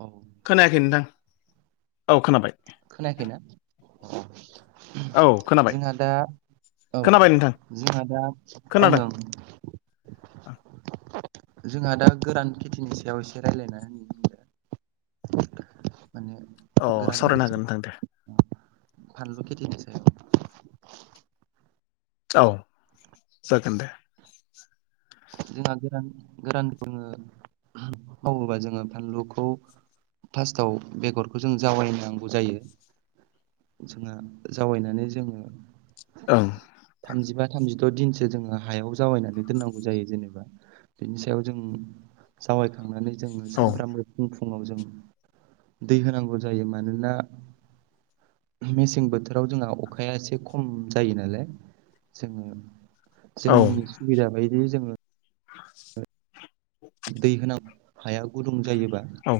औ खोनायाखै नोंथां। औ खोनाबाय। खोनायाखैना? औ खोनाबाय जोंहा दा औ खोनाबाय नोंथां जोंहा दा ओं खोनादों ओं जोंहा दा गोरान खेथिनि सायाव एसे रायलायना होनि बुंदो माने औ गोरान सावरायनो हागोन नोंथां दे फानलु खेथिनि सायाव औ जागोन दे जोंहा गोरान गोरान बुङो मावोबा जोङो फानलुखौ फार्स्टआव बेगरखौ जों जावायनांगौ जायो जोंहा जावैनानै जोङो ओं थामजिबा थामजिद' दिनसो जोङो हायाव जावायनानै दोननांगौ जायो जेनेबा बिनि सायाव जों जावायखांनानै जोंङो औ सामफ्रामबो फुं फुङाव जों दै होनांगौ जायो मानोना मेसें बोथोराव जोंहा अखाया एसे खम जायो नालाय जोङो औ जोंनि सुबिदा बायदि जोङो दै होनांगौ हाया गुदुं जायोबा औ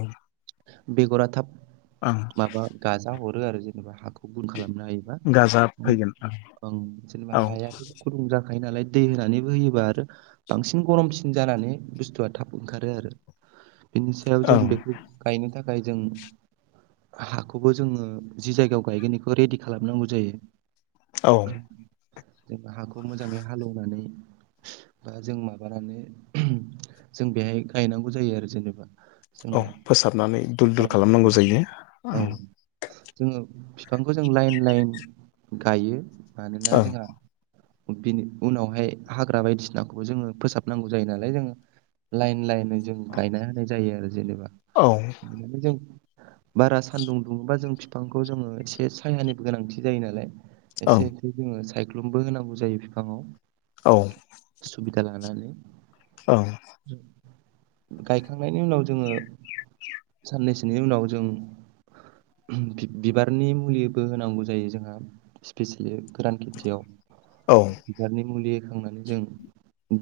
बेग'रा थाब ओं माबा गाजा हरो आरो जेनेबा हाखौ गुन खालामनो हायोबा गाजा फैगोन जेनेबा ओं हाया गुदुं जाखायो नालाय दै होनानैबो होयोबा आरो बांसिन गरमसिन जानानै बुस्थुआ थाब ओंखारो आरो बिनि सायाव औ जों बेखौ गायनो थाखाय जों हाखौबो जोङो जि जायगायाव गायगोन बेखौ रेडि खालामनांगौ जायो औ जों हाखौ मोजाङै हालेवनानै बा जों माबानानै जों बेहाय गायनांगौ जायो आरो जेनेबा औ फोसाबनानै दुल दुल खालामनांगौ जायो औ ओं जोङो बिफांखौ जों लाइन लाइन गायो मानोना ओं जोंहा बिनि उनावहाय हाग्रा बायदिसिनाखौबो जोङो फोसाबनांगौ जायो नालाय जोङो लाइन लाइन जों गायना होनाय जायो आरो जेनेबा औ [unintelligible] जों बारा सान्दुं दुङोबा जों बिफांखौ जोङो एसे सायहानिबो गोनांथि जायो नालाय एसे ओं एसे जोङो सायख्लुमबो होनांगौ जायो बिफाङाव औ सुबिदा लानानै औ गायखांनायनि उनाव जोङो साननैसोनि उनाव जों बिबारनि मुलिबो होनांगौ जायो जोंहा स्पेसियेलि गोरान खेथियाव औ बिबारनि मुलि होखांनानै जों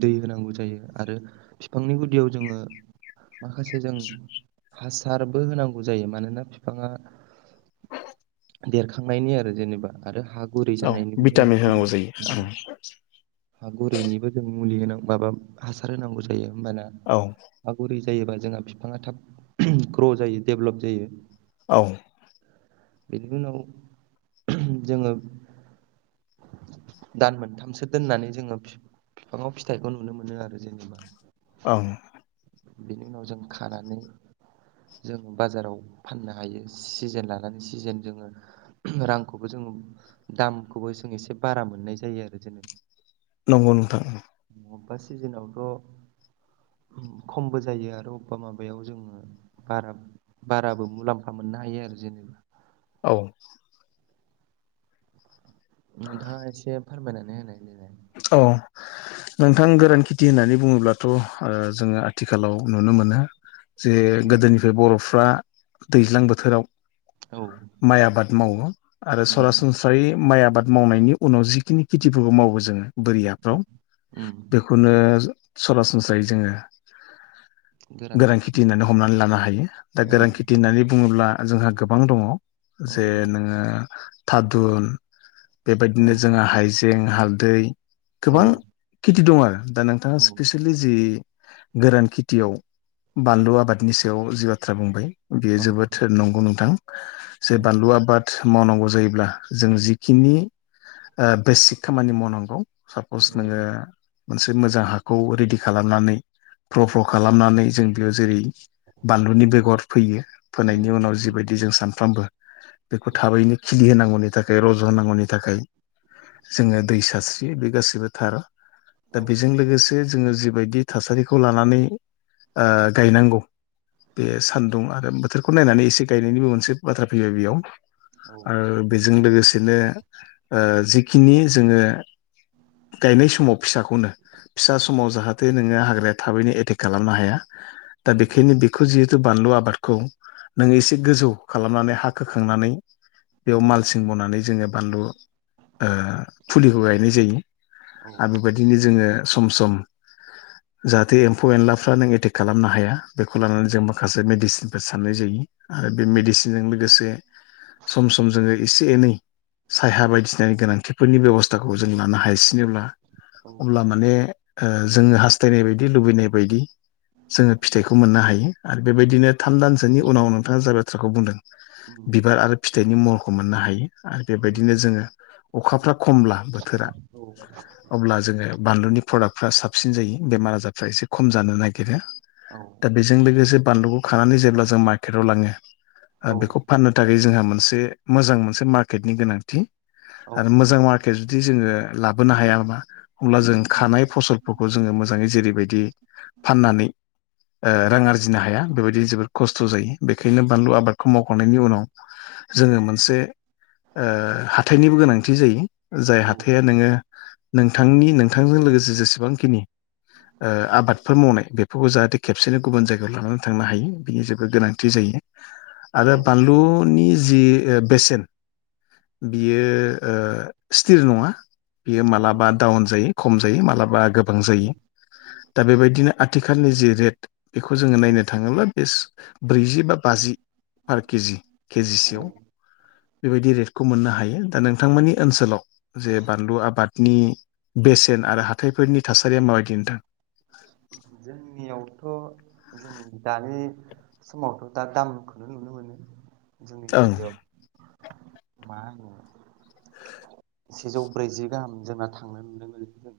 दै होनांगौ जायो आरो बिफांनि गुदियाव जोङो माखासे जों हासारबो होनांगौ जायो मानोना बिफाङा देरखांनायनि आरो जेनेबा आरो हा गुरै औ जानायनिबो जोङो भिटामिन होनांगौ जायो ओं हा गुरैनिबो जों मुलि होनां माबा हासार होनांगौ जायो होमबाना औ गुरै जायोबा जोंहा बिफाङा थाब ग्र' जायो डेभलप जायो औ बेनि उनाव जोङो दान मोनथामसो दोननानै जोङो बिफाङाव फिथाइखौ नुनो मोनो आरो जेनेबा औ बेनि उनाव जों खानानै जों बाजाराव फाननो हायो सिजेन लानानै सिजेन जोङो रांखौबो जोङो दामखौबो जों एसे बारा मोननाय जायो आरो जेनेबा नंगौ नोंथां बबेबा सिजोनावथ' खमबो जायो आरो अबेबा माबायाव जोङो बारा बाराबो मुलाम्फा मोननो हायो आरो जेनेबा औ। नोंथाङा एसे फोरमायनानै होनाय [unintelligible] लाय औ। नोंथां गोरान खेथि होननानै बुङोब्लाथ' ओ जोङो आथिखालाव नुनो मोनो। जे गोदोनिफ्राय बर'फ्रा दैज्लां बोथोराव औ माइ आबाद मावो आरो उम सरासनस्रा माइ आबाद मावनायनि उनाव जिखिनि खेथिफोरखौ मावो जोङो बोरि औ उम हाफ्राव खौनो सरासनस्रायै जोङो गोरां खेथि होननानै हमनानै लानो हायो दा औ गोरां खेथि होननानै बुङोब्ला जोंहा गोबां दङ औ जे नोङो थादुन औ बेबायदिनो जोङो हाइजें, हालदै औ गोबां खेथि दं आरो दा नोंथाङा औ स्पेसियेलि जि गोरान खेथियाव बानलु आबादनि सायाव जि बाथ्रा बुंबाय बेयो औ जोबोद नंगौ नोंथां। जे बानलु आबाद मावनांगौ जायोब्ला जों जिखिनि ओ बेसिक खामानि मावनांगौ। साप'स नोङो मोनसे मोजां हाखौ रेडि खालामनानै फ्र' फ्र' खालामनानै जों बेयाव जेरै बानलुनि बेगर फोयो। फोनायनि औ उनाव जिबायदि जों सानफ्रामबो बेखौ थाबैनो खिलि होनांगौनि थाखाय रज' होनांगौनि थाखाय जोङो दै सास्रि बे गाससिबो थार। दा औ बेजों लोगोसे जोङो जिबायदि थासारिखौ लानानै ओ गायनांगौ बे औ सान्दुं आरो बोथोर खौ नायनानै एसे गायनायनिबो मोनसे बाथ्रा फैबाय बेयाव। औ ओ बेजों लोगोसेनो ओ जिखिनि जोङो गायनाय समाव फिसाखौनो फिसा समाव जाहा थे नोङो हाग्राया थाबैनो एटेक खालामनो हाया दा बेखायनो बे खौ जिहेतु बानलु आबादखौ नोङो एसे गोजौ खालामनानै हा खोखांनानै बेयाव औ मालसिं बनानै जोङो बानलु ओ फुलिखौ गायनाय जाय। ो औ आरो बेबायदिनो जोङो सम सम [inaudible] जाहाथे एम्फौ एनलाफ्रा नों एटेक खालामनो हाया बेखौ लानानै जों माखासे मेडिसिनफोर सारनाय जायो। आरो बे उम मेडिसिनजों लोगोसे सम सम जोङो एसे एनै सायहा बायदिसिनानि गोनांथिफोरनि बेब'स्थाखौ जों लानो हायसिनो अब्ला माने ओ जोङो हास्थायनाय बायदि लुबैनाय बायदि जोङो फिथाइखौ मोननो हायो। आरो बेबायदिनो थान्दानसोनि उनाव नोंथाङा जाय बाथ्राखौ बुंदों बिबार आरो फिथाइनि महरखौ मोननो हायो। आरो उम बेबायदिनो जोङो अखाफ्रा खमब्लाबो औ [inaudible] अब्ला जोङो बानलुनि प्रडाक्टफ्रा साबसिन जायो बेमार आजारफ्रा एसे खम जानो नागिरो। औ। दा बेजों लोगोसे बानलुखौ खानानै जेब्ला जों मार्केटाव लाङो औ ओ बेखौ फाननो थाखाय जोंहा मोनसे मोजां मोनसे मार्केटनि गोनांथि। औ आरो मोजां मार्केट जुदि जोङो लाबोनो हाया नामा अब्ला जों उम खानाय फसल फोरखौ जोङो मोजाङै जेरैबायदि फाननानै ओ रां आरजिनो हाया बेबायदि जोबोद खस्थ' जायो। बेखायनो बानलु आबादखौ मावखांनायनि उनाव जोङो मोनसे ओ हाथाइनिबो गोनांथि जायो। जाय औ हाथाइया नोङो नोंथांनि नोंथांजों लोगोसे जेसेबांखिनि ओ आबादफोर मावनाय बेफोरखौ जाहाथे खेबसेनो गुबुन जायगायाव लानानै थांनो हायो बिनि जेबोद गोनांथि जायो। आरो औ बानलुनि जि ओ बेसेन बियो ओ स्टिर नङा। बियो औ मालाबा डाउन जायो खम जायो मालाबा गोबां उम जायो। दा बेबायदिनो आथिखालनि जि रेट बेखौ जोङो औ नायनो थाङोब्ला बे ब्रैजि बा बाजि पार केजि औ केजिसेयाव। बेबायदि रेटखौ मोननो हायो दा नोंथांमोननि ओनसोलाव जे बानलु आबाद नि बेसेन आरो हाथायफोरनि थासारिया माबायदि नोंथां? जोंनियावथ' जों दानि समावथ' दा दामखौनो नुनो मोनो। जोंनि ओं जायगायाव मा होनो सेजौ ब्रैजि गाहाम जोंना थांनो नुदों आरोखि जों।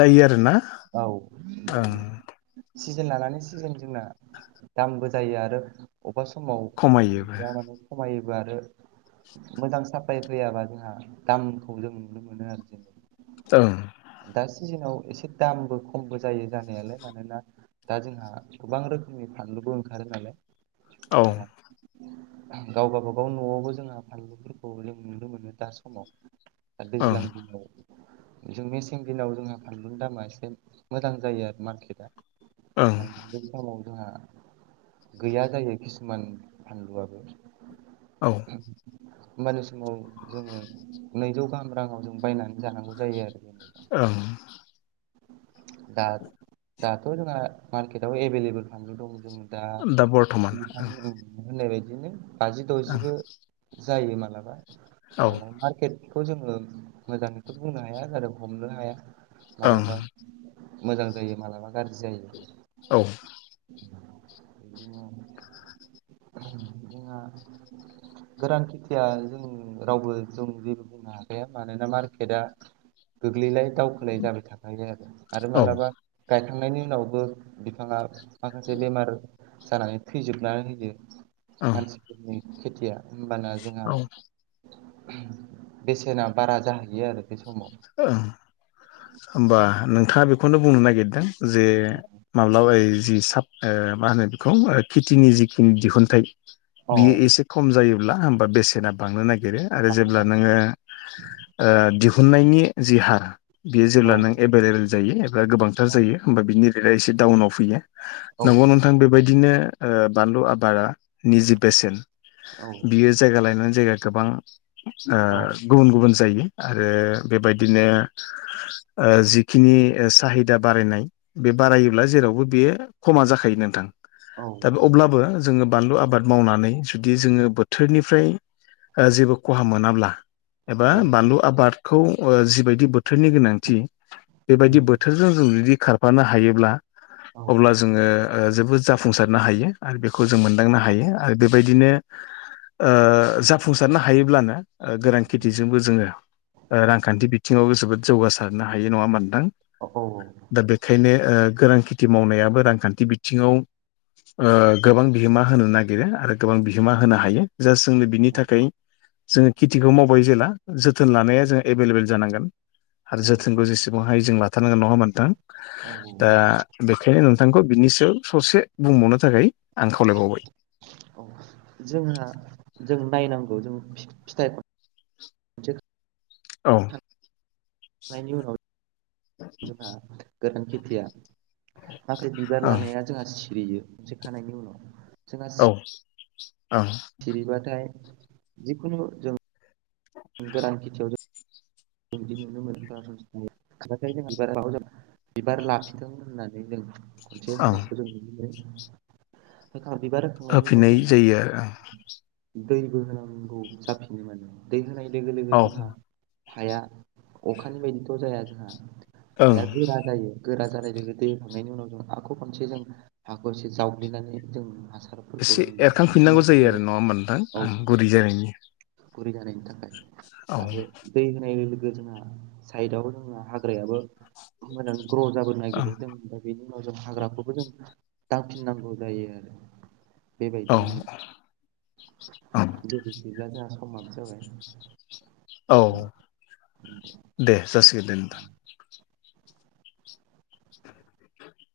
दायो आरो ना? औ जों सिजोन लानानै सिजोन जोंना दामबो जायो आरो अबेबा समाव खमायोबो फानलुआ माने खमायोबो आरो मोजां साप्लाय फैयाबा जोंहा दामखौ जों नुनो मोनो आरो जेनबा। ओं। दा सिजोनाव एसे दामबो खमबो जायो जानायालाय मानोना दा जोंहा गोबां रोखोमनि फानलुबो ओंखारो नालाय। औ गावबा गाबागाव न'आवबो जोंहा फानलुफोरखौ जों नुनो मोनो दा समाव। दा दैज्लां ओं दिनाव जों मेसें दिनाव जोंहा फानलुनि दामा एसे मोजां जायो आरो मारकेटआ ओं मानोना बे समाव जोंहा गैया जायो किसुमान फानलुआबो। औ होमबानि समाव जोङो नैजौ गाहाम राङाव जों बायनानै जानांगौ जायो आरोखि। ओं। दा दाथ' जोंहा मार्केटाव एभेल एभेल फानलु दं जों दा नोंथां औ। होननाय बायदिनो बाजि ओं द'जिबो जायो मालाबा ओं मालाबा मार्केट खौ जोङो मोजाङैबो बुंनो हाया आरो हमनो हाया। औ ओं मालाबा मोजां जायो मालाबा गाज्रि जायो। औ। [unintelligible] गोरान खेथिया जों रावबो जों जेबो बुंनो हाखाया मानोना मार्केटआ गोग्लैलाय दावखोलाय जाबाय थाखायो आरो आरो मालाबा गायखांनायनि उनावबो बिफाङा माखासे बेमार जानानै थैजोबनानै होयो ओं मानसि जोंनि खेथिया होमबाना जोंहा औ बेसेना बारा जाहैयो आरो बे समाव। ओं। [inaudible] होमबा नोंथाङा बेखौनो बुंनो नागिरदों जे माब्लाबा जि साब ओ मा होनो बेखौ खेथिनि जिखिनि दिहुनथाइ बियो एसे खम जायोब्ला होमबा बेसेना बांनो नागिरो आरो जेब्ला बांनानै नोङो ओ दिहुननायनि जि हार बियो औ जेब्ला नों एभेल एभेल जायो एबा गोबां थार औ जायो होमबा बिनि रेटआ एसे डाउनाव फैयो औ नंगौ नोंथां बेबायदिनो ओ बानलु आबादा निजे बेसेन बियो जायगा लायनानै जायगा गोबां ओ औ गुबुन गुबुन जायो आरो बेबायदिनो [inaudible] ओ जिखिनि साहिदा बारायनाय बे बारायोब्ला जेरावबो बेयो खमा जाखायो नोंथां। औ दा बे अब्लाबो जोङो बानलु आबाद मावनानै जुदि जोङो बोथोरनिफ्राय ओ जेबो खहा मोनाब्ला एबा औ बानलु आबादखौ ओ जिबायदि बोथोरनि गोनांथि बेबायदि उम बो [unintelligible] जुदि खारफानो हायोब्ला औ अब्ला ओ जोङो जोबोद जो जाफुंसारनो हायो आरो बेखौ जों मोनदांनो हायो आरो बेबायदिनो ओ जाफुंसारनो हायोब्लानो गोनांथि दिगजोंबो जोङो रांखान्थि बिथिङावबो जोबोद जौगासारनो हायो नङा होमबा नोंथां। औ दा बेखायनो ओ गोरान खेथि मावनायाबो रांखान्थि बिथिङाव ओ गोबां बिहोमा होनो नागिरो आरो गोबां बि होमा औ होनो हायो जा जोंनो बिनि थाखाय जोङो खेथिखौ मावबाय जेला थोन लानाया जों एभेल एभेल जानांगोन। आरो औ जोथोनखौ जेसेबांहाय जों लाथारनांगोन नङा होनबा नोंथों औ दा बेखायनो नोंथांखौ बिनि सायाव ससे बुंबावनो थाखाय आं खावलायबावबाय [inaudible] औ जोंहा जों नायनांगौ जों फिथाइ खनसे औ उनाव जोंहा गोरान खेथिया नाथाय बिबार लानाया जोंहा सिरियो मोनसे खानायनि उनाव जोंहा औ सिरिबाथाय जिखुनु जों गोरान खेथियाव जों बिदि नुनो मोनो [unintelligible] बिबार लाफिथों होननानै जों खनसे ओं होनायखौ जों नुनो मोनो जिंखा बिबार होखांनायनि उनाव होफिननाय जोङो जायो दैबो होनांगौ जाफिनो मोनो दै होनाय लोगो लोगो आरो औ जोंहा हाया अखानि बायदिथ' जाया जोंहा ओं हाया गोरा जायो गोरा जानाय लोगो दैखांनायनि उनाव जों आख' खनसे जों हाखरसे जावग्लिनानै जों हासार फोर [unintelligible] एसे एरखांफिननांगौ जायो आरो नङा होमबा नोंथां औ ओं गुरै जानायनि गुरै जानायनि थाखाय औ आरो दै होनाय लोगो जोंहा साइदआव जोंना हाग्रायाबो मोजां ग्र' जाबो ओं नागिरो जों बेनि उनाव जों हाग्राखौबो जों दांफिननांगौ जायो आरो औ बेबायदिनो औ गोबो गैब्ला जोंहा समाबो जाबाय औ दे जासिगोन दे नोंथां [inaudible]